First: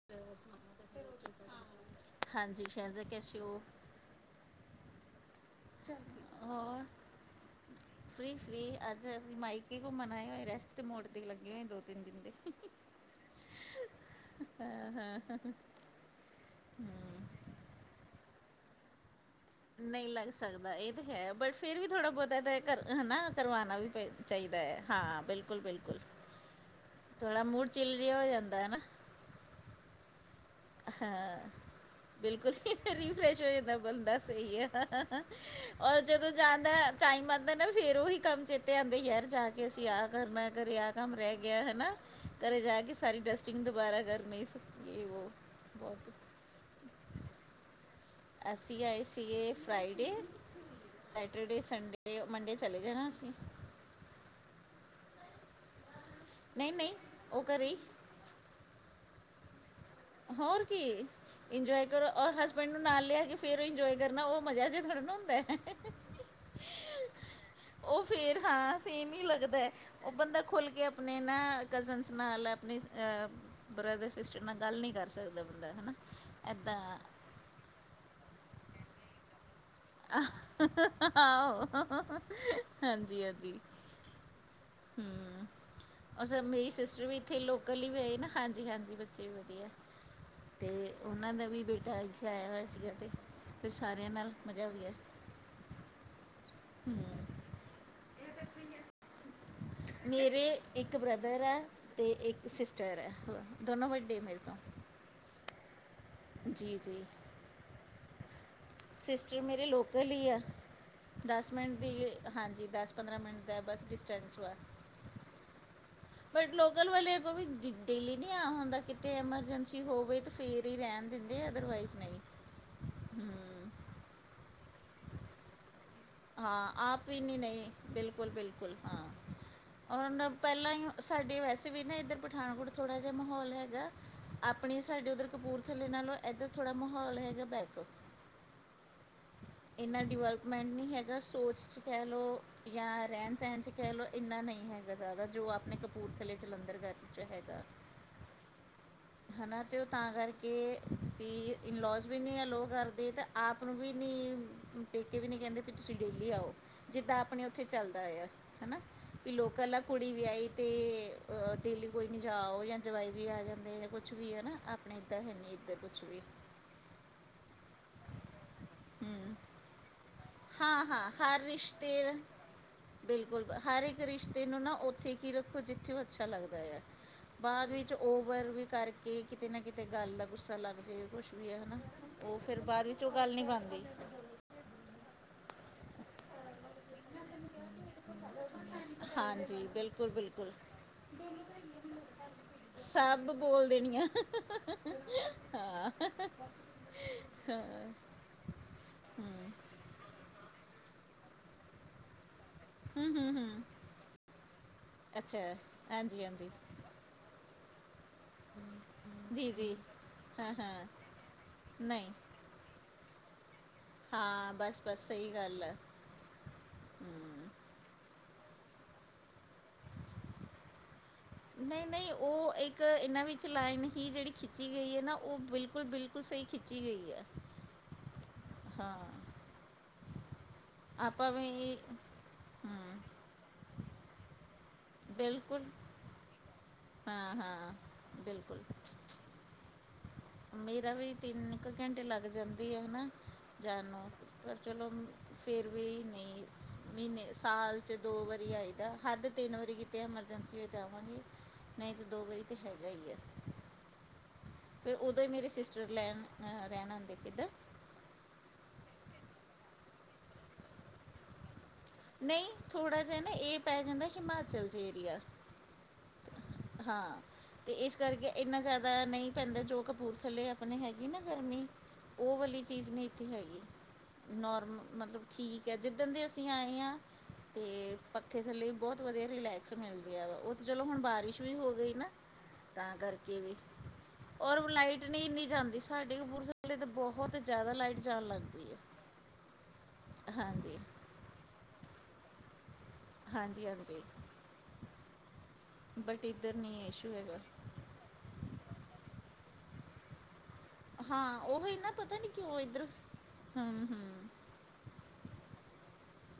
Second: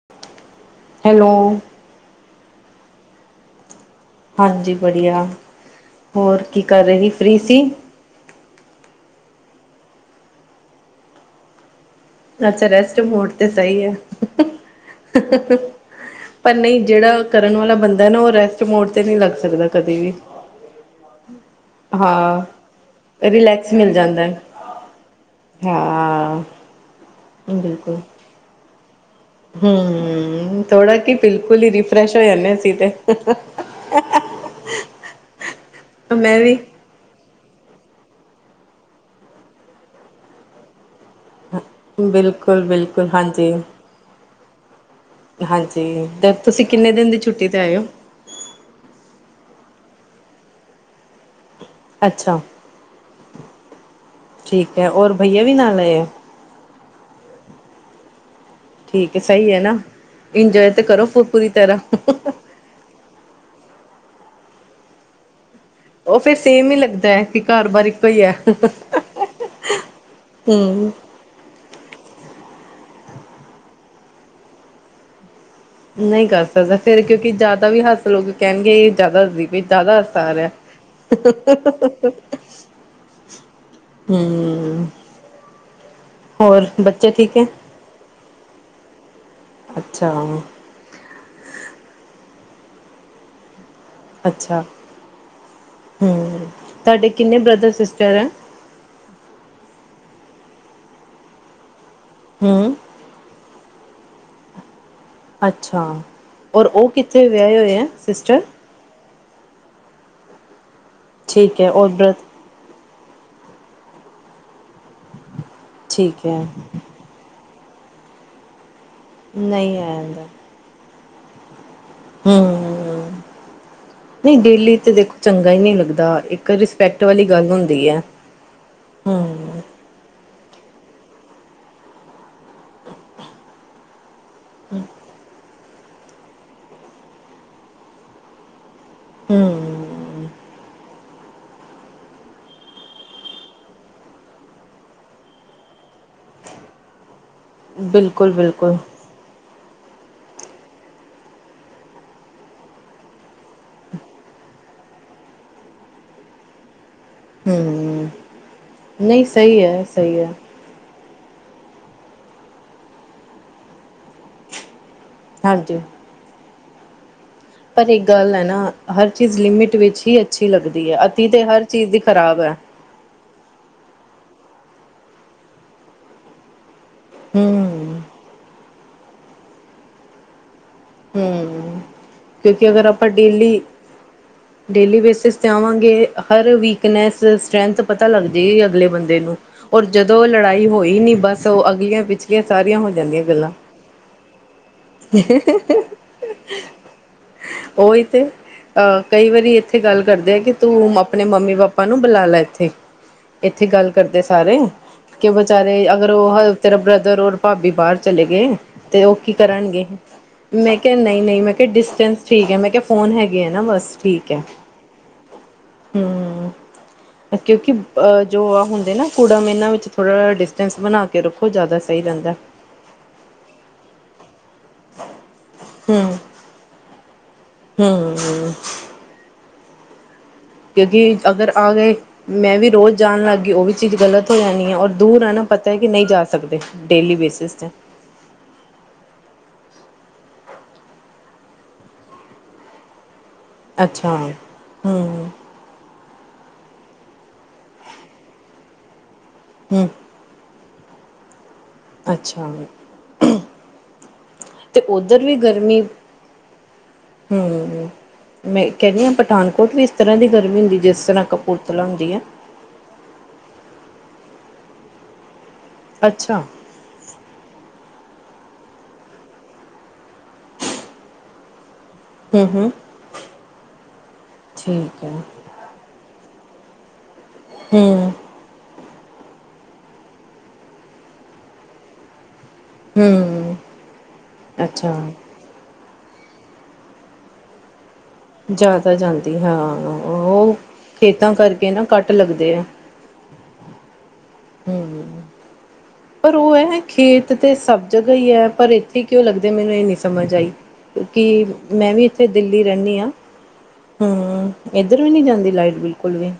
[unintelligible] Hello. ਹਾਂਜੀ ਸ਼ਰਦਾ ਕੈਸੇ ਓ। ਹਾਂਜੀ ਬੜੀਆ ਹੋਰ ਕੀ ਕਰ ਰਹੀ ਫ੍ਰੀ ਸੀ। ਫ੍ਰੀ-ਫ੍ਰੀ ਅੱਜ ਅਸੀਂ ਮਾਈਕੇ ਕੁੰਮਣ ਆਏ ਹੋਏ ਰੈਸਟ ਤੇ ਮੋੜ ਤੇ ਲੱਗੇ ਹੋਏ ਦੋ-ਤਿੰਨ ਦਿਨ। ਦੇ ਅੱਛਾ ਰੈਸਟ ਮੋਡ ਤੇ ਸਈ ਐ। ਹਾਂ ਹਾਂ ਪਰ ਨਈ ਜੇੜਾ ਕਰਨ ਵਾਲਾ ਬੰਦਾ ਐ ਨਾ ਓ ਰੈ ਨਈ ਲੱਗ ਸਕਦਾ ਏ ਤਾਂ ਹੈ ਬਟ ਫੇਰ ਵੀ ਥੋੜਾ-ਬੋਹਤਾ ਹਾਂ। ਤਾ ਕਰ ਹੈ ਨਾ ਰਿਲੈਕਸ ਕਰਵਾਣਾ ਵੀ ਮਿਲ ਜਾਂਦਾ ਹੈ। ਚਇਦਾ ਐ ਹਾਂ ਬਿਲਕੁਲ- ਬਿਲਕੁਲ। ਹਾਂ ਥੋੜਾ ਮੂਡ ਚਿਲ ਜੇਹਾ ਹੋ ਜਾਂਦਾ ਹੈਨਾ। ਹੂੰ। ਹਾਂ ਬਿਲਕੁਲ ਤੇ। ਰੀਫਰੈਸ਼ ਹੋ ਜਾਂਦਾ ਬੰਦਾ ਸਈ ਐ। ਔਰ ਜਦੋਂ ਮੈਂ ਵੀ। ਜਾਂਦਾ ਟਾਈਮ ਆਦਾ ਨਾ ਫੇਰ ਓਹੀ ਕੰਮ ਚੇਤੇ ਆਦੇ ਯਾਰ ਜਾ ਕੇ ਅਸੀਂ ਆਹ ਕਰਨਾ ਕਰੇ ਆਹ ਕੰਮ ਰਹਿ ਗਿਆ ਹੈਨਾ ਕਰੇ ਬਿਲਕੁਲ ਜਾ ਕੇ ਬਿਲਕੁਲ ਸਾਰੀ ਹਾਂਜੀ ਡਸਟਿੰਗ ਦੋਬਾਰਾ ਕਰਨੀ ਸਕੀ ਯੇ ਵੋ ਤੇ ਬਹੁਤ ਤੁਸੀਂ ਕਿੰਨੇ ਦਿਨ ਦੀ ਛੁੱਟੀ ਤੇ ਆਏ ਓ? ਅਸੀਂ ਆਈ ਸੀਏ ਫਰਾਈਡੇ। ਸੈਟਰਡੇ ਸੰਡੇ ਅੱਛਾ। ਮੰਡੇ ਚਲੇ ਜਾਣਾ ਅਸੀਂ। ਠੀਕ ਐ ਂਔਰ ਭਈਆ ਵੀ ਨਾਲ ਆਏ ਆ। ਨਹੀਂ ਨਹੀਂ ਉਹ ਘਰੇ ਹੀ ਠੀਕ ਹੈ ਸਈ ਐ ਨਾ। ਹੋਰ ਇੰਜੋਏ ਤੇ ਕੀ ਕਰੋ ਪੂਰੀ ਤਰ੍ਹਾਂ ਇੰਜੋਏ ਕਰੋ ਔਰ ਹਸ ਬੈਂਡ ਨੂੰ ਨਾਲ ਲਿਆ ਕੇ ਫਿਰ ਇੰਜੋਏ ਕਰਨਾ ਓ ਮਜ਼ਾ ਜਿਹਾ ਥੋੜਾ ਨਾ ਹੁੰਦਾ। ਉਹ ਫਿਰ ਸੇਮ ਹੀ ਲੱਗਦਾ ਹੈ ਕਿ ਘਰ ਬਾਰ ਓ ਇੱਕੋ ਹੀ ਹੈ ਫੇਰ ਹਾਂ ਸੇਮ ਹੀ ਲੱਗਦਾ ਓ ਬੰਦਾ ਖੁੱਲ ਕੇ ਹਮ ਅਪ ਣੇ ਨਾ ਕਜ਼ਨਸ ਨਾਲ ਅਪਣੇ ਅ ਬ੍ਰਦਰ ਸਿਸਟਰ ਨਾਲ ਗੱਲ ਨੀ ਕਰ ਸਕਦਾ। ਬੰਦਾ ਹੈਨਾ ਐਦਾਂ ਕਿ ਜ਼ਿਆਦਾ ਵੀ ਹੱਸ ਲੋਕ ਕਹਿਣਗੇ ਇਹ ਜ਼ਿਆਦਾ ਹੱਸਦੀ ਪੀ ਆਹੋ ਹਾਂਜੀ ਹਾਂਜੀ। ਹੂੰ ਅੱਛਾ ਮੇਰੀ ਸਿਸਟਰ ਵੀ ਠੀਕ ਇੱਥੇ ਹੈ ਲੋਕਲ ਹੀ ਵੇਆਈ ਨਾ ਹਾਂਜੀ ਹਾਂਜੀ ਬੱਚੇ ਵੀ ਵਧੀਆ। ਅੱਛਾ ਤੇ ਉਨਾਂ ਦਾ ਵੀ ਬੇਟਾ ਇੱਥੇ ਆਇਆ ਹੋਇਆ ਸੀਗਾ ਤੇ, ਫਿਰ ਸਾਰਿਆਂ ਨੇ ਅੱਛ, ਹੂੰ ਤੁਹਾਡੇ ਕਿੰਨੇ ਬ੍ਰਦਰ ਸਿਸਟਰ ਅਨ? ਮੇਰੇ ਇੱਕ ਬ੍ਰਦਰ ਐ। ਤੇ ਇੱਕ ਹਮ ਸਿਸਟਰ ਐ, ਦੋਨੋਂ ਵੱਡੇ ਮੇਰੇ ਤੋਂ। ਅੱਛਾ, ਔਰ ਜੀ ਔ ਜੀ ਕਿੱਥੇ ਵਿਆਹੇ ਹੋਏ ਐ ਸਿਸਟਰ? ਸਿਸਟਰ ਮੇਰੇ ਲੋਕਲ ਈ ਆ, ਦਸ ਠੀਕ ਹੈ ਮਿੰਟ ਔਰ ਦੀ ਬ੍ਰਦਰ ਹਾਂਜੀ ਦਸ ਪੰਦਰਾਂ ਮਿੰਟ ਦਾ ਬਸ ਡਿਸਟੈਂਸ ਵਾ, ਠੀਕ ਹੈ ਬਟ ਲੋਕਲ ਵਾਲੇ ਵੀ ਡੇਲੀ ਨਹੀ ਆ ਹੁੰਦਾ ਕਿਤੇ ਨਹੀਂ ਐਮਰਜੈਂਸੀ ਹੋਵੇ ਆਇਆ ਫੇਰ ਹੀ ਰਹਿਣ ਦਿੰਦੇ ਅਦਰਵਾਈਜ਼ ਨਹੀਂ ਹੂੰ, ਹੂੰ ਨੀ ਡੇਲੀ ਤੇ ਦੇਖੋ ਚੰਗਾ ਈ ਨਹੀਂ ਲੱਗਦਾ। ਇੱਕ ਹਾਂ ਰਿਸਪੈਕਟ ਆਪ ਵਾਲੀ ਇਨੀ ਗੱਲ ਨਹੀਂ ਹੁੰਦੀ ਹੈ। ਬਿਲਕੁਲ ਬਿਲਕੁਲ ਹਾਂ। ਹੂੰ ਔਣ ਪਹਿਲਾਂ ਈ ਸਾਡੇ ਵੈਸੇ ਵੀ ਨਾ ਇੱਧਰ ਪਠਾਨਕੋਟ ਥੋੜ੍ਹਾ ਜਿਹਾ ਮਾਹੌਲ ਹੈਗਾ। ਆਪਣੀ ਸਾਡੇ ਉੱਧਰ ਕਪੂਰਥੱਲੇ ਨਾਲੋਂ ਇੱਧਰ ਥੋੜ੍ਹਾ ਮਾਹੌਲ ਹੈਗਾ ਬੈਕ। ਇੰਨਾ ਹੂੰ ਡਿਵੈਲਪਮੈਂਟ ਨੀ ਹੈਗਾ ਸੋਚ ' ਕਹਿ ਲਉ। ਜਾਂ ਰਹਿਣ ਸਹਿਣ 'ਚ ਕਹਿ ਲਓ ਇੰਨਾ ਨਹੀਂ ਹੈਗਾ ਜ਼ਿਆਦਾ ਜੋ ਆਪਣੇ ਕਪੂਰਥਲੇ, ਜਲੰਧਰ ਗਰ 'ਚ ਹੈਗਾ। ਬਿਲਕੁਲ ਬਿਲਕੁਲ। ਹੈ ਨਾ ਤੇ ਉਹ ਤਾਂ ਕਰਕੇ ਵੀ ਇਨਲੋਸ ਵੀ ਨਹੀਂ ਹੈ ਲੋਅ ਕਰਦੇ ਤਾਂ ਆਪ ਨੂੰ ਵੀ ਨੀ ਪੇਕੇ ਵੀ ਨਹੀਂ ਕਹਿੰਦੇ ਵੀ ਤੁਸੀਂ ਡੇਲੀ ਆਓ, ਜਿੱਦਾਂ ਆਪ ਆਪਣੇ ਹੂੰ ਉੱਥੇ ਚੱਲਦਾ ਆ ਹਨਾ। ਨਹੀਂ ਵੀ ਸਹੀ ਲੋਕਲ ਆ ਹੈ ਕੁੜੀ ਸਹੀ ਹੈ ਵੇਆਈ ਤੇ ਡੇਲੀ ਕੋਈ ਨਹੀਂ ਜਾਓ ਜਾਂ ਜਵਾਈ ਵੀ ਆ ਜਾਂਦੀ ਜਾਂ ਕੁਛ ਵੀ ਹੈ ਨਾ ਆਪ ਆਪਣੇ ਇੱਦਾਂ ਹੈ ਨੀਂ ਇੱਧਰ ਹਾਂਜੀ ਕੁਛ ਵੀ ਪਰ ਇਕ ਗੱਲ ਐ ਨਾ, ਹਰ ਹੂੰ ਚੀਜ਼ ਲਿਮਿਟ ਵਿੱਚ ਹੀ ਅੱਛੀ ਹਾਂ ਲੱਗਦੀ ਆ ਹਾਂ ਅਤੀ ਤੇ ਹਰ ਚੀਜ਼ ਦੀ ਰਿਸ਼ਤੇ ਖ਼ਰਾਬ ਐ। ਬਿਲਕੁਲ ਹਰ ਇੱਕ ਰਿਸ਼ਤੇ ਨੂੰ ਨਾ ਉੱਥੇ ਕੀ ਰੱਖੋ ਜਿੱਥੇ ਅੱਛਾ ਲੱਗਦਾ ਆ। ਬਾਅਦ ਵਿੱਚ ਹੂੰ ਓਵਰ ਵੀ ਕਰਕੇ ਕਿਤੇ ਨਾ ਕਿਤੇ ਗੱਲ ਦਾ ਕੁ ਪਤਾ ਲੱਗ ਜਾਵੇ ਕੁਛ ਵੀ ਆ ਹਨਾ, ਹੂੰ ਉਹ ਫੇਿਰ ਕਿਉਂਕਿ ਅਗਰ ਬਾਅਦ ਵਿੱਚ ਆਪਾਂ ਉਹ ਗੱਲ ਨੀ ਡੇਲੀ ਬਣਦੀ। ਡੇਲੀ ਬੇਸਿਸ ਚਾਵਾਂਗੇ ਹਰ ਵੀਕਨੈਸ ਸਟਰ੍ਰੈਂਥ ਪਤਾ ਲੱਗ ਜੇ ਅਗਲੇ ਬੰਦੇ ਨੂੰ ਹਾਂਜੀ ਔਰ ਬਿਲਕੁਲ ਜਦੋਂ ਬਿਲਕੁਲ ਲੜਾਈ ਹੋਈ ਨਹੀਂ ਬਸ ਉਹ ਅਗਲੀਆਂ ਪਿਛਲੀਆਂ ਸਾਰੀਆਂ ਹੋ ਜਾਂਦੀਆਂ ਗੱਲਾਂ। ਹਾਂ, ਹਾ। ਉਹੀ ਤੇ ਕਈ ਵਾਰੀ ਇੱਥੇ ਗੱਲ ਕਰਦੇ ਆ ਕਿ ਤੂੰ ਆਪਣੇ ਮੰਮੀ ਪਾਪਾ ਨੂੰ ਬੁਲਾ ਲੈ ਇੱਥੇ ਹੂੰ ਹੂੰ ਇੱਥੇ ਗੱਲ ਕਰਦੇ ਸਾਰੇ, ਕਿ ਅੱਛਾ ਬੇਚਾਰੇ ਅਗਰ ਹਾਂਜੀ ਉਹ ਹਾਂਜੀ ਹਲ ਤੇਰਾ ਬ੍ਰਦਰ ਓ ਭਾਬੀ ਬਾਹਰ ਚਲੇ ਗਏ, ਤੇ ਉਹ ਕੀ ਜੀ ਜੀ ਕਰਨਗੇ। ਹਾਂ ਮੈਂ ਹਾਂ ਕਿਹਾ ਨਈ- ਨਈ, ਮੈਂ ਕਿਹਾ ਨਹੀਂ ਡਿਸਟੈਂਸ ਠੀਕ ਹੈ ਮੈਂ ਕਿਹਾ ਫੋਨ ਹੈਗੇ ਹੈ ਨਾ ਬਸ। ਹਾਂ ਬਸ, ਬਸ ਸਹੀ ਗੱਲ ਐ। ਹੂੰ, ਕਿਉਂਕਿ ਅਹ ਜੋ ਆ ਹੁੰਦੇ ਨਾ ਥੋੜਾ ਇਨਾਂ ਵਿੱਚ ਥੋੜ੍ਹਾ ਡਿਸਟੈਂਸ ਬਣਾ ਕੇ ਰੱਖੋ ਜ਼ਿਆਦਾ ਨਹੀਂ ਸਹੀ ਨਹੀਂ ਰਹਿੰਦਾ। ਉਹ ਇੱਕ ਇਹਨਾਂ ਵਿੱਚ ਲਾਈਨ ਹੀ ਜਿਹੜੀ ਖਿੱਚੀ ਗਈ ਐ ਨਾ ਉਹ ਬਿਲਕੁਲ -ਬਿਲਕੁਲ ਸਹੀ ਖਿੱਚੀ ਗਈ ਐ। ਹੂੰ ਕਿਉਂਕਿ ਆਪਾਂ ਅਗਰ ਆ ਵੀ ਗਏ ਮੈਂ ਵੀ ਰੋਜ਼ ਹਮ ਜਾਣ ਲੱਗ ਗਈ ਉਹ ਵੀ ਚੀਜ਼ ਗ਼ਲਤ ਹੋ ਜਾਣੀ ਹੈ ਔਰ ਦੂਰ ਹੈ ਨਾ ਬਿਲਕੁਲ ਪਤਾ ਹੈ ਕਿ ਨਹੀਂ ਜਾ ਸਕਦੇ। ਡੇਲੀ ਹਾਂ, ਬੇਸਿਸ ਤੇ ਹਾਂ ਬਿਲਕੁਲ। ਮੇਰਾ ਵੀ ਤਿੰਨ ਕੁ ਘੰਟੇ ਲੱਗ ਜਾਂਦੇ ਆ ਨਾ। ਚੈਨੂੰ ਅੱਛਾ ਤੇ ਚਲੋ। ਹਮ ਫਿਰ ਵੀ ਨਈ ਮ੍ਹੀਨੇ ਸਾਲ 'ਚ ਦੋ ਵਾਰੀ ਆਈ ਦਾ ਹੱਦ ਤਿੰਨ ਵਾਰੀ ਹਮ ਕਿਤੇ ਐਮਰਜੈਂਸੀ ਹੋਏ ਤਾਂ ਆਵਾਂਗੇ ਨਈ ਤੇ ਦੋ ਵਾਰੀ ਅੱਛਾ ਤੇ ਸੈਗਾ ਈ ਐ। ਤੇ ਉੱਧਰ ਵੀ ਮੇਰੇ ਗਰਮੀ ਸਿਸਟਰ ਲੈਣ ਅ, ਰਹਿਣ ਆਉਂਦੇ ਕਿੱਧਰ ਹੂੰ। ਮੈਂ ਕੈਂਣੀ ਆਂ ਪਠਾਨਕੋਟ ਵੀ ਇਸ ਤਰ੍ਹਾਂ ਦੀ ਗਰਮੀ ਹੁੰਦੀ ਜਿਸ ਤਰ੍ਹਾਂ ਕਪੂਰਥਲਾ ਹੁੰਦੀ। ਹੈ ਨਈ ਥੋੜ੍ਹਾ ਜਿਹਾ ਨਾ ਇਹ ਪੈ ਜਾਂਦਾ ਹਿਮਾਚਲ 'ਚ ਏਰੀਆ ਅੱਛਾ ਹਾਂ। ਤੇ ਇਸ ਕਰਕੇ ਇੰਨਾ ਜਾਦਾ ਨਈ ਪੈਂਦਾ ਜੋ ਕਪੂਰਥੱਲੇ ਆਪਣੀ ਹੈਗੀ ਨਾ ਗਰਮੀ ਓ ਹਮ ਵਾਲੀ ਹਮ ਚੀਜ਼ ਨਈ ਇੱਥੇ ਹੈਗੀ ਨੋਰਮ ਠੀਕ ਹੈ ਮਤਲਬ ਠੀਕ ਹੈ ਜਿੱਦਣ ਦੇ ਅਸੀਂ ਆਏ ਆਈਆਂ ਤੇ ਹਮ ਪੱਖੇ ਥੱਲੇ ਬੋਤ ਵਧੀਆ ਰਿਲੈਕਸ ਮਿਲਦੀ ਵਾ ਓ ਚਲੋ ਹੁਣ ਬਾਰਿਸ਼ ਵੀ ਹੋ ਗਈ ਨਾ। ਤਾਂ ਕਰਕੇ ਵੀ ਹਮ ਔਰ ਅੱਛਾ ਲਾਈਟ ਨਈ ਇੰਨੀ ਜਾਂਦੀ ਸਾਡੇ ਕਪੂਰ ਕਿ ਲੇ ਤੇ ਬਹੁਤ ਜਾਦਾ ਲਾਈਟ ਜਾਣ ਲੱਗ ਪਈ ਜਾਦਾ ਹੈ ਜਾਂਦੀ ਹਾਂ ਓ ਹਾਂਜੀ ਖੇਤਾਂ ਕਰਕੇ ਨਾ ਕੱਟ ਲੱਗਦੇ ਆ। ਹਾਂਜੀ- ਹਾਂਜੀ ਹੂੰ ਬਟ ਪਰ ਓ ਇੱਧਰ ਐ ਨਹੀਂ ਇਸ਼ੂ ਖੇਤ ਹੈਗਾ ਤੇ ਸਬ ਜਗ੍ਹਾ ਈ ਹੈ ਪਰ ਇੱਥੇ ਕਿਉਂ ਲੱਗਦੇ ਮੈਨੂੰ ਇਹ ਨੀ ਸਮਝ ਆਈ। ਹਾਂ ਕਿਉਕਿ ਉਹੀ ਨਾ ਮੈਂ ਵੀ ਪਤਾ ਇੱਥੇ ਨਹੀਂ ਕਿਉਂ ਦਿੱਲੀ ਇੱਧਰ ਰੈਂਣੀ ਆਂ ਹਮ ਹਮ ਹੂੰ। ਇੱਧਰ ਵੀ ਨਈ ਜਾਂਦੀ ਲਾਈਟ ਬਿਲਕੁਲ ਵੀ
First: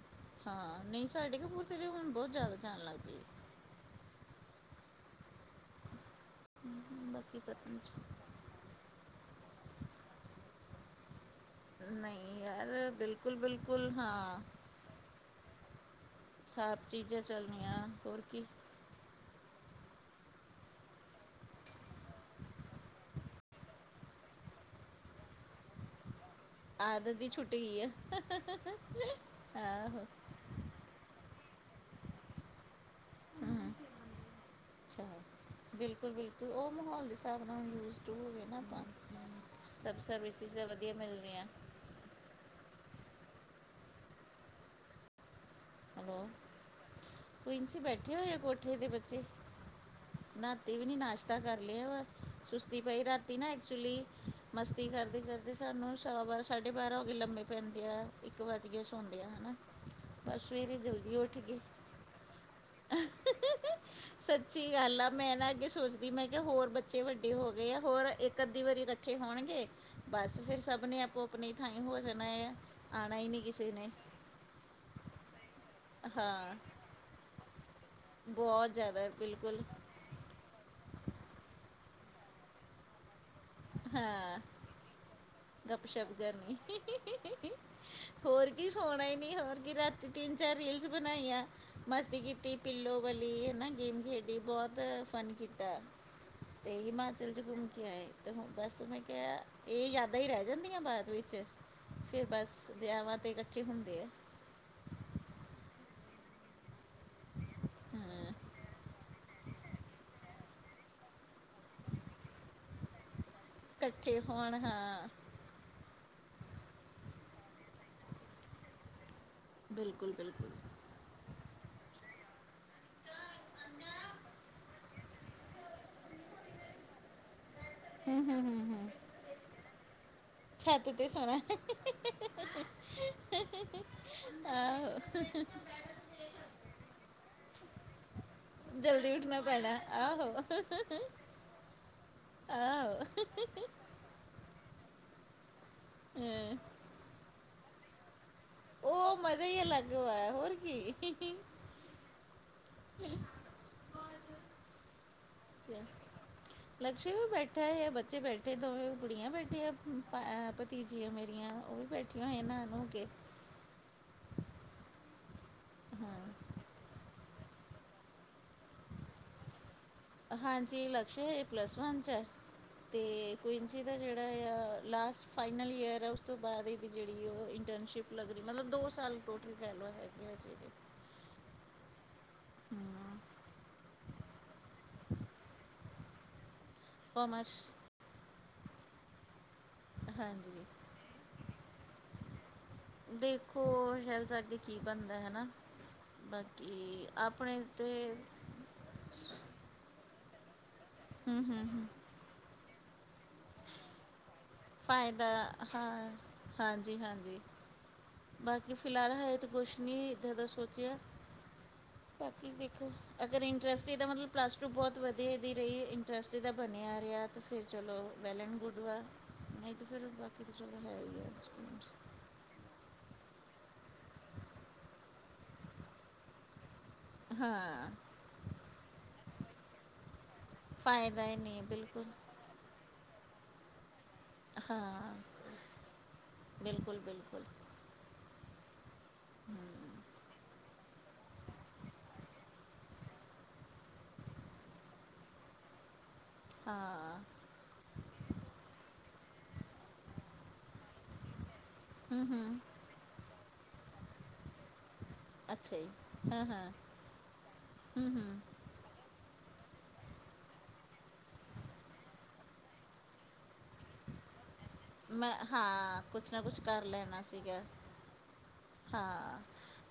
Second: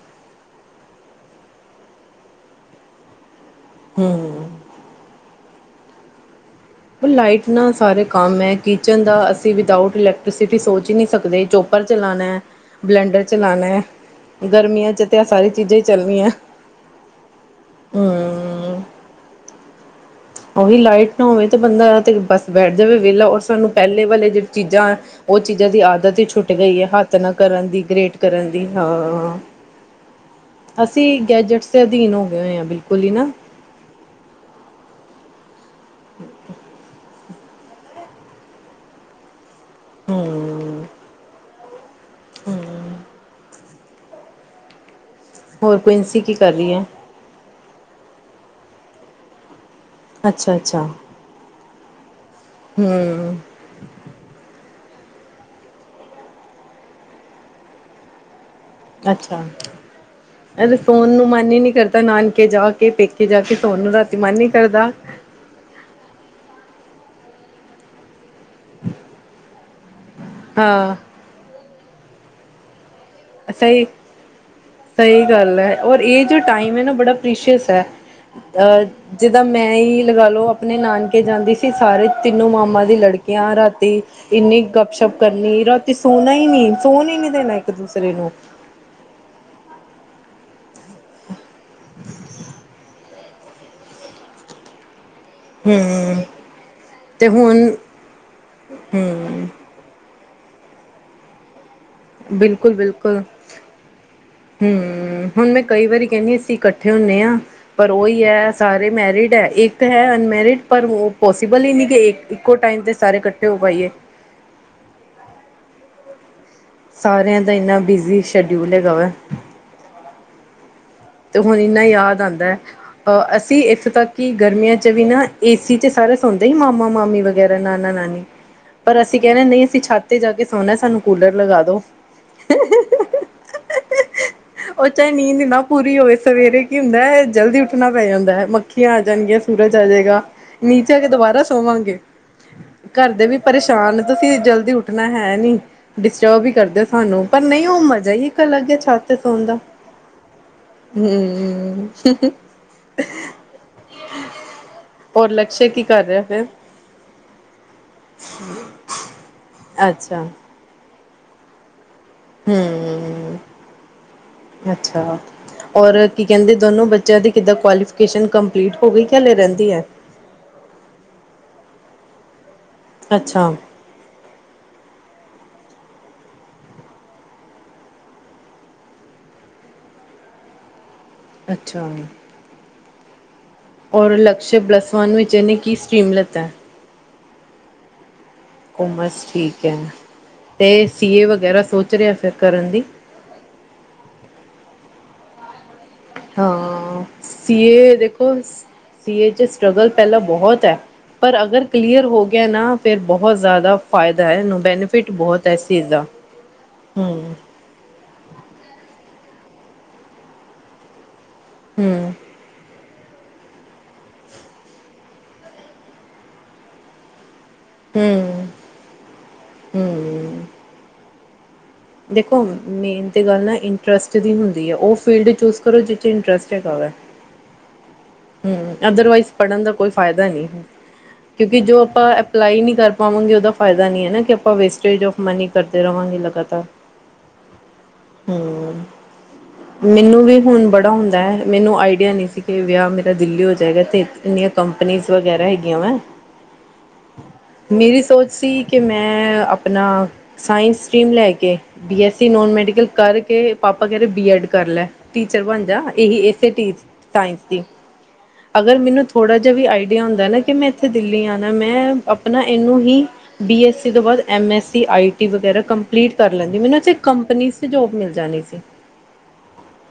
ਹਾਂ ਨਈ ਸਾਡੇ ਕਪੂਰਥਲੇ ਤੇ ਵੀ ਹੁਣ ਬੋਤ ਜਾਦਾ ਜਾਣ ਲੱਗ ਪਈ ਏ। ਹੂੰ ਬਾਕੀ ਲਾਈਟ ਪਤਾ ਨਾਲ ਸਾਰੇ ਨਹੀਂ ਕੰਮ ਹੈ ਕਿਚਨ ਦਾ ਅਸੀਂ ਵਿਦਊਟ ਇਲੈਕਟ੍ਰੀਸਿਟੀ ਸੋਚ ਹੀ ਨਈ ਸਕਦੇ ਜੋ ਕਪਰ ਚਲਾਣਾ ਨਹੀਂ ਯਾਰ ਬਲੈਂਡਰ ਬਿਲਕੁਲ ਚਲਾਣਾ ਬਿਲਕੁਲ ਹਾਂ ਗਰਮੀਆਂ 'ਚ ਤੇ ਸਾਰੀ ਚੀਜ਼ਾਂ ਹੀ ਚੱਲਣੀਆਂ ਸਭ ਚੀਜ਼ਾਂ ਚੱਲਣੀਆਂ ਹੋਰ ਕੀ ਹੂੰ। ਉਹੀ ਲਾਈਟ ਨਾ ਹੋਵੇ ਤੇ ਬੰਦਾ ਤੇ ਬਸ ਬੈਠ ਜਾਵੇ ਵਿਹਲਾ ਔਰ ਸਾਨੂੰ ਪੈਲੇ ਵਾਲੇ ਜਿਹੜੀ ਚੀਜ਼ਾਂ ਓ ਚੀਜ਼ਾਂ ਦੀ ਆਦਤ ਹੀ ਛੁੱ ਛੂਟ ਗਈ ਹੈ ਹੱਥ ਆਦਤ ਦੀ ਨਾ ਛੁੱਟ ਕਰਨ ਗਈ ਦੀ ਹੈ ਗਰੇੇਟ ਕਰਨ ਦੀ ਹਾਂ। ਆਹੋ ਅਸੀਂ ਗੈਜਟਸ ਦੇ ਅਧੀਨ ਹੋ ਗਏ ਹੋਏ ਆਂ ਬਿਲਕੁਲ ਹੀ ਨਾ। ਹੂੰ ਅੱਛਾ ਬਿਲਕੁਲ-ਬਿਲਕੁਲ ਮਾਹੌਲ ਹਿਸਾਬ ਨਾਲ ਯੂਜ਼ਡ ਹੋਵੇ ਨਾ ਸਭ ਸਰਵਿਸਿਸ ਵਧੀਆ ਮਿਲ ਰਈਆਂ। ਹੂੰ ਹੋਰ ਪ੍ਰਿੰਸੀ ਕੀ ਕਰ ਰਈ ਐ। ਪ੍ਰਿੰਸੀ ਬੈਠੇ ਹੋਏ ਆ ਕੋਠੇ ਦੇ ਬੱਚੇ ਅੱਛਾ ਨਾਤੀ ਅੱਛਾ ਵੀ ਨੀ ਨਾਸ਼ਤਾ ਕਰ ਲਿਆ ਵ ਸੁਸਤੀ ਪਈ ਰਾਤੀ ਹਮ ਨਾ ਇੱਕ ਐਕਚੁਲੀ ਮਸਤੀ ਕਰਦੇ-ਕਰਦੇ ਸਾਨੂੰ ਸਵਾ ਬਾਰ੍ਹਾਂ ਸਾਢੇ ਬਾਰ੍ਹਾਂ ਹੋ ਗੇ ਲੰਮੇ ਪੈਂਦਿਆ। ਇੱਕ ਵਜ ਗਿਆ ਸੌਂਦਿਆਂ ਅੱਛਾ ਹਨਾ। ਬਸ ਸਵੇਰੇ ਸੋਣ ਜਲਦੀ ਨੂੰ ਉੱਠ ਮਨ ਹੀ ਗਏ ਨੀ ਕਰਦਾ ਨਾਨਕੇ ਜਾ ਕੇ ਪੇਕੇ ਜਾ ਕੇ ਸੋਣ ਨੂੰ ਰਾਤੀ ਮਨ ਨੀ ਸੱਚੀ ਕਰਦਾ। ਗੱਲ ਆ ਮੈਂ ਨਾ ਅੱਗੇ ਸੋਚਦੀ ਮੈਂ ਕਿ ਹੋਰ ਬੱਚੇ ਵੱਡੇ ਹੋ ਗਏ ਆ ਹੋਰ ਇ ਅੱਧੀ ਵਾਰੀ ਇਕੱਠੇ ਹੋਣਗੇ ਬਸ ਫਿਰ ਸਭ ਹਾਂ ਨੇ ਆਪੋ ਆਪਣੀ ਥਾਈ ਹੋ ਜਾਣਾ ਆ। ਆਣਾ ਈ ਨਈ ਕਿਸੇ ਨੇ। ਸਈ ਗੱਲ ਐ। ਔਰ ਇਹ ਜੋ ਹਾਂ ਟਾਈਮ ਹੈ ਨਾ ਬੜਾ ਪ੍ਰੀਸ਼ੀਅਸ ਹੈ ਬਹੁਤ ਅ ਜ਼ਿਆਦਾ ਜਿੱਦਾਂ ਬਿਲਕੁਲ ਮੈਂ ਈ ਲਗਾ ਲਓ। ਆਪਣੇ ਨਾਨਕੇ ਜਾਂਦੀ ਸੀ ਸਾਰੇ ਤਿੰਨੋ ਮਾਮਾ ਦੀ ਲੜਕ ਕੀਆਂ ਹਾਂ ਰਾਤੀ ਹਾਂ ਇੰਨੀ ਗੱਪਸ਼ੱਪ ਕਰਨੀ ਰਾਤੀ ਗੱਪਸ਼ਪ ਸੋਣਾ ਹੀ ਨਈ ਕਰਨੀ ਸੋਣ ਹੀ ਨਈ ਦੇਣਾ ਇੱਕ ਦੂਸੇ ਹੋਰ ਕੀ ਸੋਣਾ ਈ ਨਹੀਂ ਹੋਰ ਕੀ ਰਾਤੀ ਤਿੰਨ-ਚਾਰ ਰੀਲਸ ਬਣਾਈਆਂ ਮਸਤੀ ਕੀਤੀ ਪਿੱਲੋ ਵਲੀ ਹੇਨਾ ਗੇਮ ਖੇਡੀ ਬੋਹਤ ਫਨ ਕੀਤਾ ਹਮ ਤੇ ਤੇ ਹਿਮਾਚਲ ਚ ਕੁੰਮ ਹੁਣ ਕੇ ਆਏ ਤੇ ਹੁਣ ਬਸ ਮੈਂ ਕੇਆ ਹਮ ਕਿ ਏ ਯਾਦਾਂ ਈ ਰਹਿ ਜਾਂਦੀਆਂ ਬਾਦ ਵਿੱਚ ਫਿਰ ਬਸ ਵਿਹਆਵਾਂ ਤੇ ਇਕੱਠੇ ਹੁੰਦੇ ਆ। ਹੂੰ ਹੁਣ ਮੈਂ ਕਈ ਵਾਰੀ ਕੈਣੀ ਆ ਅਸੀ ਇੱਕ ਠੇ ਹੁਣੇ ਆਾਂ ਪਰ ਓਈ ਹਾਂ ਐ ਸਾਰੇ ਮੈਰਿਡ ਐ ਏਕ ਹੈ ਅਨਮੈਰਿਡ ਪਰ ਓ ਪੋਸੀਬਲ ਈ ਨੀ ਕਿ ਇੱਕ ਇੱਕੋ ਟਾਈਮ ਤੇ ਸਾਰੇ ਕੱਠੇ ਹੋ ਪਾਈਏ। ਕੇ ਹੋਣ ਹਾਂ ਸਾਰੇਆਂ ਦਾ ਏਨਾ ਬਿਜ਼ੀ ਸ਼ਐਡਿਊਲ ਹੈਗਾ ਵੈ। ਬਿਲਕੁਲ-ਬਿਲਕੁਲ। ਤੇ ਹੁਣ ਏਨਾ ਯਾਦ ਆਂਦਾ। ਅ ਅਸੀਂ ਇੱਥੋਂ ਤੱਕ ਕਿ ਗਰਮੀਆਂ ਚ ਵੀ ਨਾ ਏ ਸੀ ਚ ਸਾਰੇ ਸੌਂਦੇ ਹੀ ਮਾਮਾ-ਮਾਮੀ ਵਗੈ ਵੈਰਾ ਹੂੰ ਨਾਨਾ-ਨਾਨੀ ਹੂੰ ਹੂੰ ਹੂੰ ਪਰ ਅਸੀਂ ਕਹਿਣੇ ਨਈ ਅਸੀਂ ਛੱਤ ਤੇ ਜਾ ਕੇ ਸੋਣਾ ਛੱਤ ਸਾਨੂੰ ਤੇ ਕੂਲਰ ਸੋਣਾ ਲਗਾ ਦੋ। ਓ ਚਾਏ ਆਹੋ ਨੀਂਦ ਨਾ ਪੂਰੀ ਹੋਏ ਸਵੇਰੇ ਕੀ ਹੁੰਦਾ ਜਲਦੀ ਉੱਠਣਾ ਪੈ ਜਾਂਦਾ। ਮਖੀਆਂ ਆ ਜਲਦੀ ਜਾਣਗੀਆਂ ਉੱਠਣਾ ਪੈਣਾ ਸੂਰਜ ਆ ਜੇਗਾ ਆਹੋ ਨੀਚੇ ਆ ਕੇ ਦੋਬਾਰਾ ਸੋਵਾਂਗੇ। ਆਹੋ ਕਾਰਦੇ ਵੀ ਪਰੇਸ਼ਾਨ ਤੁਸੀਂ ਜਲਦੀ ਉੱਠ ਠਣਾ ਹੈ ਨੀ ਡਿਸਟਰਬ ਹੀ ਹਾਂ ਕਰਦੇ ਹੋ ਸਾਨੂੰ ਪਰ ਨਈ ਓ ਮਜ਼ਾ ਹੀ ਅਲੱਗ ਹੈ ਛੱਤ ਓ ਤੇ ਸੌਣ ਮਜ਼ਾ ਦਾ। ਈ ਅਲੱਗ ਵਾ ਹੋਰ ਕੀ ਹੂੰ ਚੈਕ ਕੀ ਕਰ ਰੇਹਾ ਫੇਰ ਲਕਸ਼ੇ ਵੀ ਬੈਠਾ ਆ ਬੱਚੇ ਬੈਠੇ ਦੋਵੇਂ ਕੁੜੀਆਂ ਬੈਠੀਆ ਅੱਛਾ। ਅ ਪਤੀਜੀਆਂ ਮੇਰੀਆਂ ਓ ਵੀ ਬੈਠੀਆਂ ਹੋਈਆਂ ਨਾ-ਨੂੰ ਕੇ। ਹੂੰ, ਅੱਛਾ ਹੋਰ ਕੀ ਹਾਂ ਕੈੰਦੇ ਦੋਨੋ ਬੱਚਿਆਂ ਦੀ ਕਿੱਦਾਂ ਕੁਆਲੀਫਿਕੇਸ਼ਨ ਕੰਪਲੀਟ ਹੋ ਗਈ ਕੇ ਹਲੇ ਰੈਂਦੀ ਐ। ਹਾਂਜੀ ਲਕਸ਼ ਹਜੇ ਪਲੱਸ ਵਨ ਚ ਐ ਤੇ ਅੱਛਾ। ਕਵਿੰ ਅ ਇਹਦਾ ਜੇੜਾ ਆ ਲਾਸਟ ਫਾਈਨਲ ਈਅਰ ਆ ਉਸ ਤੋਂ ਬਾਅਦ ਇਹਦੀ ਜੇੜੀ ਓ‌ ਇੰਟਰਨਸ਼ਿਪ ਲੱਗਨੀ ਮਤਲਬ ਦੋ ਸਾਲ ਟੋਟਲ ਕਹਿ ਲੋ ਹੈਗੇ ਆ ਹਜੇ ਵੀ। ਅੱਛਾ। ਹੂੰ। ਔਰ ਲਕਸ਼ ਬਲੱਸਵਾਨ ਵਿੱਚ ਇਹਨੇ ਕੀ ਸਟ੍ਰੀਮ ਲਿਤਾ। ਕੋਮਰਸ਼ ਕੋਮਸ ਠੀਕ ਐ ਹਾਂਜੀ ਤੇ ਸੀ ਏ ਵਗੈਰਾ ਸੋਚ ਰੇਹਾ ਫਿਰ ਕਰਨ ਦੀ ਦੇਖੋ ਹੈੱਲ ਸਾਡੇ ਕੀ ਬਣਦਾ ਹੈਨਾ ਹਾਂ ਸੀਏ ਤਾਂ ਦੇਖੋ ਸੀ ਏ ਚ ਸਟਰਗਲ ਪੈਲਾਂ ਬੋਹਤ ਹੈ ਹੂੰ ਪਰ ਹੂੰ ਅਗਰ ਹੂੰ ਕਲੀਅਰ ਹੋ ਗਯਾ ਨਾ ਫਿਰ ਬੋਹਤ ਜ਼ਿਆਦਾ ਫਾਇਦਾ ਐ ਇਹਨੂੰ ਬੈਨੀਫਿਟ ਫਾਇਦਾ ਬੋਹਤ ਹੈ ਇਸ ਚੀਜ਼ ਹਾਂ ਦਾ ਹਾਂਜੀ ਹੂੰ ਹਾਂਜੀ ਬਾਕੀ ਫਿਲਹਾਲ ਹਜੇ ਤਾਂ ਕੁਛ ਨੀ ਇੱਦਾਂ ਦਾ ਸੋਚਿਆ ਹੂੰ, ਬਾਕੀ ਵੇਖੋ ਅਗਰ ਇੰਟਰਸਟ ਇਹਦਾ ਮਤਲਬ ਪਲੱਸ ਟੂ ਬੋਹਤ ਵਧੀਆ ਦੀ ਰਹੀ ਇੰਟਰਸਟ ਇਦਾ ਬਣਯਾ ਰੇਆ। ਤੇ ਫਿਰ ਚਲੋ ਵੈਲ ਹੂੰ, ਐਂਡ ਗੁੱਡ ਵਾ ਨਈ ਤਾਂ ਫਿਰ ਬਾਕੀ ਹੂੰ। ਤਾਂ ਚਲੋ ਹੈ ਹੀ ਐ ਸਕੂਲ ਚ ਦੇਖੋ ਮੇਨ ਤੇ ਗੱਲ ਨਾ ਇੰਟਰਸਟ ਦੀ ਹੁੰਦੀ ਐ ਓ ਫੀਲਡ ਚੂਜ ਕਰੋ ਜਿਰੇ ਚ ਇੰਟਰਸਟ ਹੈਗਾ ਵੈ। ਹਾਂ। ਹੂੰ ਅਦਰਵਾਈਜ਼ ਪੜ੍ਹਨ ਦਾ ਕੋਈ ਫਾਇਦਾ ਨੀ ਹੈ ਫਾਇਦਾ ਹੀ ਕਿਉਂਕਿ ਨਹੀਂ ਜੋ ਬਿਲਕੁਲ ਆਪਾਂ ਅਪਲਾਈ ਨੀ ਕਰ ਪਾਵਾਂਗੇ ਓਦਾ ਫਾਇਦਾ ਨੀ ਐ ਨਾ ਕਿ ਆਪਾਂ ਵੇਸਟੇਜ ਹਾਂ ਆੱਫ ਮਨੀ ਕਰਦੇ ਰਵਾਂਗੇ ਲਗਾਤਾਰ ਬਿਲਕੁਲ ਬਿਲਕੁਲ ਹੂੰ ਹੂੰ ਮੈਨੂੰ ਵੀ ਹੁਨ ਬੜਾ ਹੁੰਦਾ ਐ, ਮੈਨੂੰ ਆਈਡੀਆ ਨਹੀਂ ਸੀ, ਕਿ ਵਿਆਹ ਮੇਰੇ, ਦਿੱਲੀ ਹੋ ਜਾਏਗਾ, ਤੇ ਇੰਨੀਆਂ ਕੰਪਨੀਜ਼ ਵਗੈਰਾ ਹੈਗੀਆਂ ਵੇ। ਹਾਂ, ਮੇਰੀ ਸੋਚ ਸੀ, ਕਿ ਮੈਂ ਆਪਨਾ ਸਾਇੰਸ ਸਟਰੀਮ ਲੈ ਕੇ ਬੀ -ਐੱਸ- ਹੂੰ ਸੀ, ਨੋਨ ਹੂੰ ਮੈਡੀਕਲ ਕਰਕੇ ਪਾਪਾ ਕੇਹ ਰਹੇ ਬੀ ਐਡ ਕਰ ਲੈ। ਟੀਚਰ ਬਣ ਅੱਛਾ ਜਾਂ, ਜੀ ਇਹੀ ਇਸੇ ਟੀਚ ਸਾਇੰਸ ਦੀ। ਹੂੰ-ਹੂੰ, ਅਗਰ, ਮੈਨੂੰ ਥੋੜ੍ਹਾ ਜਿਹਾ ਵੀ ਆਈਡੀਆ ਹੁੰਦਾ ਨਾ, ਕਿ ਮੈਂ ਇੱਥੇ ਦਿੱਲੀ ਆਣਾ, ਮੈਂ ਆਪਣਾ ਏਨੂੰ ਹੀ - ਬੀ- ਐੱਸ- ਸੀ ਤੋਂ ਬਾਅਦ M- S -C, I- T ਮੈਂ ਵਗੈਰਾ ਹਾਂ ਕੰਪਲੀਟ ਕੁਛ ਕਰ ਨਾ ਲੈਂਦੀ, ਕੁਛ ਮੈਨੂੰ ਉੱਥੇ ਇੱਕ ਲੈਣਾ ਕੰਪਨੀ ਸੀਗਾ 'ਚ ਜੋਬ ਮਿਲ ਜਾਣੀ ਸੀ। ਹਾਂ।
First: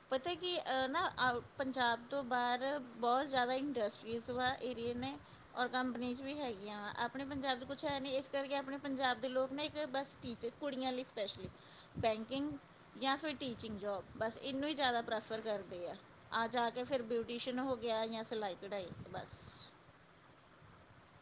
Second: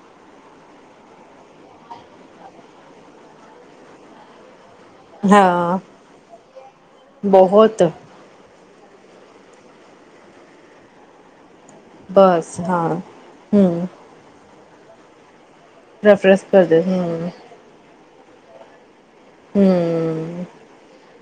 ਪਤਾ ਕਿ, ਨਾ ਆਊ ਪੰਜਾਬ ਤੋਂ ਬਾਹਰ ਬਹੁਤ ਜਾਦਾ ਇੰਡਸਟਰੀਜ਼ ਵਾ। ਏਰੀਏ ਨੇ, ਔਰ ਹਾਂ ਕੰਪਨੀਜ ਵੀ ਹੈਗੀਆਂ ਵਾ, ਆਪਣੇ ਪੰਜਾਬ 'ਚ ਬਹੁਤ ਕੁਛ ਹੈ ਨਈ ਇਸ ਕਰਕੇ ਆਪਣੇ, ਪੰਜਾਬ ਦੇ ਲੋਕ ਨਾ, ਇੱਕ ਬਸ ਟੀਚਰ ਕੁੜੀਆਂ ਲਈ ਸਪੈਸ਼ਲੀ ਬੈਂਕਿੰਗ ਬਸ ਹਾਂ ਜਾਂ ਫਿਰ ਟੀਚਿੰਗ ਹਮ ਜੋਬ, ਬਸ ਏਨੂੰ ਈ ਜਾਦਾ ਪ੍ਰੈਫਰ ਕਰਦੀ। ਆ ਰੈਫਰੈਂਸ ਜਾ ਕਰਦੇ ਕੇ ਫਿਰ ਹਮ ਬਿਊਟੀਸ਼ਨ ਹੋ ਗਿਆ, ਜਾਂ ਸਿਲਾਈ ਕਢਾਈ ਬਸ। ਹੂੰ,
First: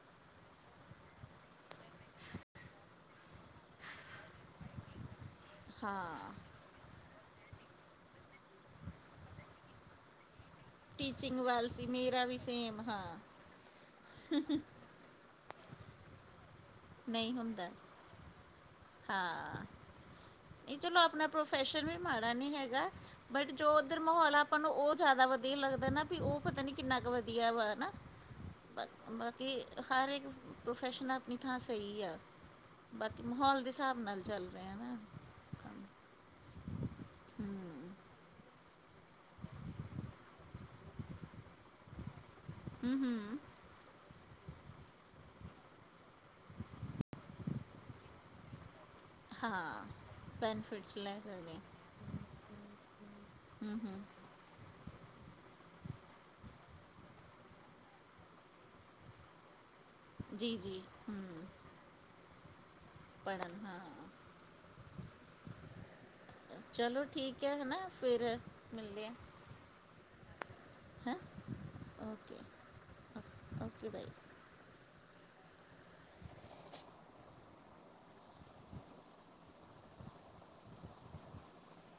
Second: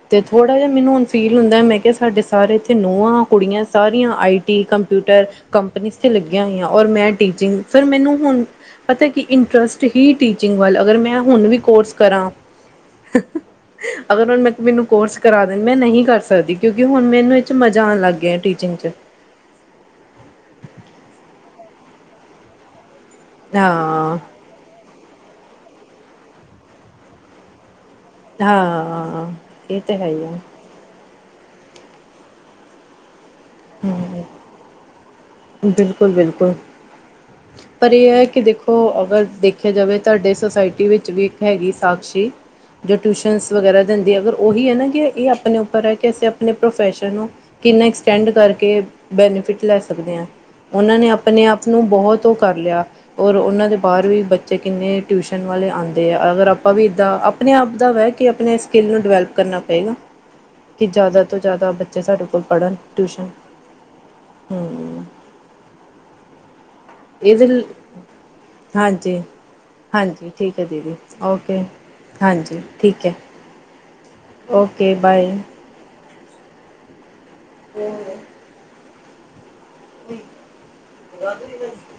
ਤੇ ਥੋੜ੍ਹਾ ਜਿਹਾ, ਮੈਨੂੰ ਹੁਣ ਫੀਲ ਹੁੰਦਾ, ਮੈਂ ਕਿਆ ਸਾਡੇ ਸਾਰੇ ਇੱਥੇ ਨੌਆਂ, ਕੁੜੀਆਂ ਸਾਰੀਆਂ ਆਈ ਟੀ, ਕੰਪਿਊਟਰ ਕੰਪਨੀਸ 'ਚ ਹਾਂ ਲੱਗੀਆਂ ਹੋਈਆਂ। ਔਰ ਮੈਂ ਟੀਚਿੰਗ ਫੇਰ, ਮੈਨੂੰ ਹੁਣ ਪਤਾ ਕਿ ਇੰਟ੍ਸ ਹੀ ਟੀਚਿੰਗ ਵ ਅਗਰ, ਮੈਂ ਟੀਚਿੰਗ ਹੁਣ ਵੀ ਵੱਲ ਸੀ ਕੋਰਸ ਮੇਰਾ ਕਰਾਂ। ਵੀ ਸੇਮ ਹਾਂ ਅਗਰ ਹੁਣ ਮੈਂ ਮੈਨੂੰ ਕੋਰਸ ਕਰਾ ਦੇਣ, ਮੈਂ ਨਹੀਂ ਕਰ ਸਕਦੀ, ਕਿਉਂਕਿ ਹੁਣ ਨਹੀਂ ਮੈਨੂੰ ਏਹ 'ਚ ਹੁੰਦਾ ਮਜ਼ਾ ਆਉਣ ਲੱਗ ਗਿਆ ਟੀਚਿੰਗ 'ਚ ਹਾਂ। ਨਹੀਂ, ਚਲੋ ਆਪਣਾ ਪ੍ਰੋਫੈਸ਼ਨ ਵੀ ਮਾੜਾ ਨਹੀਂ ਹੈਗਾ, ਬਟ ਜੋ ਉੱਧਰ ਹਾਂ ਮਾਹੌਲ ਆਪਾਂ ਨੂੰ ਉਹ ਜਾਦਾ ਵਧੀਆ ਲੱਗਦਾ ਨਾ, ਵੀ ਉਹ ਪਤਾ ਨੀ ਕਿੰਨਾ ਕੁ ਵਧੀਆ ਵੋ ਐ ਨਾ ਬਾ, ਹਾਂ ਬਾਕੀ ਇਹ ਤਾਂ ਹੈ ਹਰ ਹੀ ਇੱਕ ਆ ਪ੍ਰੋਫੈਸ਼ਨ ਆਪਣੀ ਥਾਂ ਸਈ ਆ ਬਾਕੀ ਮਾਹੌਲ ਦੇ ਹਿਸਾਬ ਨਾਲ ਚੱਲ ਰਿਹਾ ਨਾ। ਕੰਮ। ਬਿਲਕੁਲ -ਬਿਲਕੁਲ, ਹੂੰ ਪਰ ਏਹ ਐ ਕਿ ਦੇਖੋ ਅਗਰ ਦੇਖਿਆ ਜਾਵੇ ਤੁਆਡੇ ਸੋਸਾਇਟੀ ਵਿੱਚ ਵੀ ਇੱਕ ਹੈਗੀ, ਸਾਕਸ਼ੀ ਜੋ ਹੂੰ ਟਿਊਸ਼ਨ ਹੂੰ ਵਗੈਰਾ ਦਿੰਦੀ ਐ, ਅਗਰ ਓਹੀ ਐ ਨਾ ਕਿ ਏਹ ਆਪਨੇ ਉੱਪਰ ਐ ਕਿ ਅਸੀਂ ਆਪਣੇ ਪ੍ਰੋਫੈਸ਼ਨ ਨੂੰ ਕਿੰਨਾ, ਐਕਸਟੈਂਡ ਕਰਕੇ ਬੈਨੀਫਿਟ ਲੈ ਹਾਂ ਸਕਦੇ ਆਂ। ਉਨਾਂ ਬੈਨੀਫਿਟਸ ਨੇ ਲੈ ਆਪਨੇ ਸਕਦੇ ਆਪ ਨੂੰ ਬਹੁਤ ਓ ਕਰ ਲਿਆ ਔਰ ਉਨਾਂ ਦੇ ਹੂੰ ਬਾਹਰ ਹੂੰ ਵੀ ਬੱਚੇ ਕਿੰਨੇ ਟਿਊਸ਼ਨ ਵਾਲੇ ਆਂਦੇ ਆ, ਅਗਰ ਆਪਾਂ ਵੀ ਇੱਦਾਂ ਆਪਨੇ ਆਪ ਦਾ ਵੇ ਕੇ ਆਪਨੇ ਸਕਿੱਲ ਨੂੰ ਡਿਵੈਲਪ ਕਰਨਾ ਪਏਗਾ ਜੀ ਜੀ ਕਿ, ਜਾਦਾ ਤੋਂ ਹੂੰ ਜਾਦਾ ਬੱਚੇ ਸਾਡੇ ਕੋਲ ਪੜ੍ਹਨ ਟਿਊਸ਼ਨ, ਪੜਨ ਹਾਂ ਹੂੰ। ਚਲੋ ਠੀਕ ਐ, ਇਹਦੇ ਹੈਨਾ ਫਿਰ ਮਿਲਦੇ ਆ। ਹਾਂਜੀ ਹਾਂਜੀ ਠੀਕ ਐ ਦੀਦੀ, ਹਾਂ ਓਕੇ, ਹਾਂਜੀ ਠੀਕ ਹੈ। ਓਕੇ-ਬਾਏ। ਓਕੇ-ਬਾਏ। [unintelligible] [unintelligible]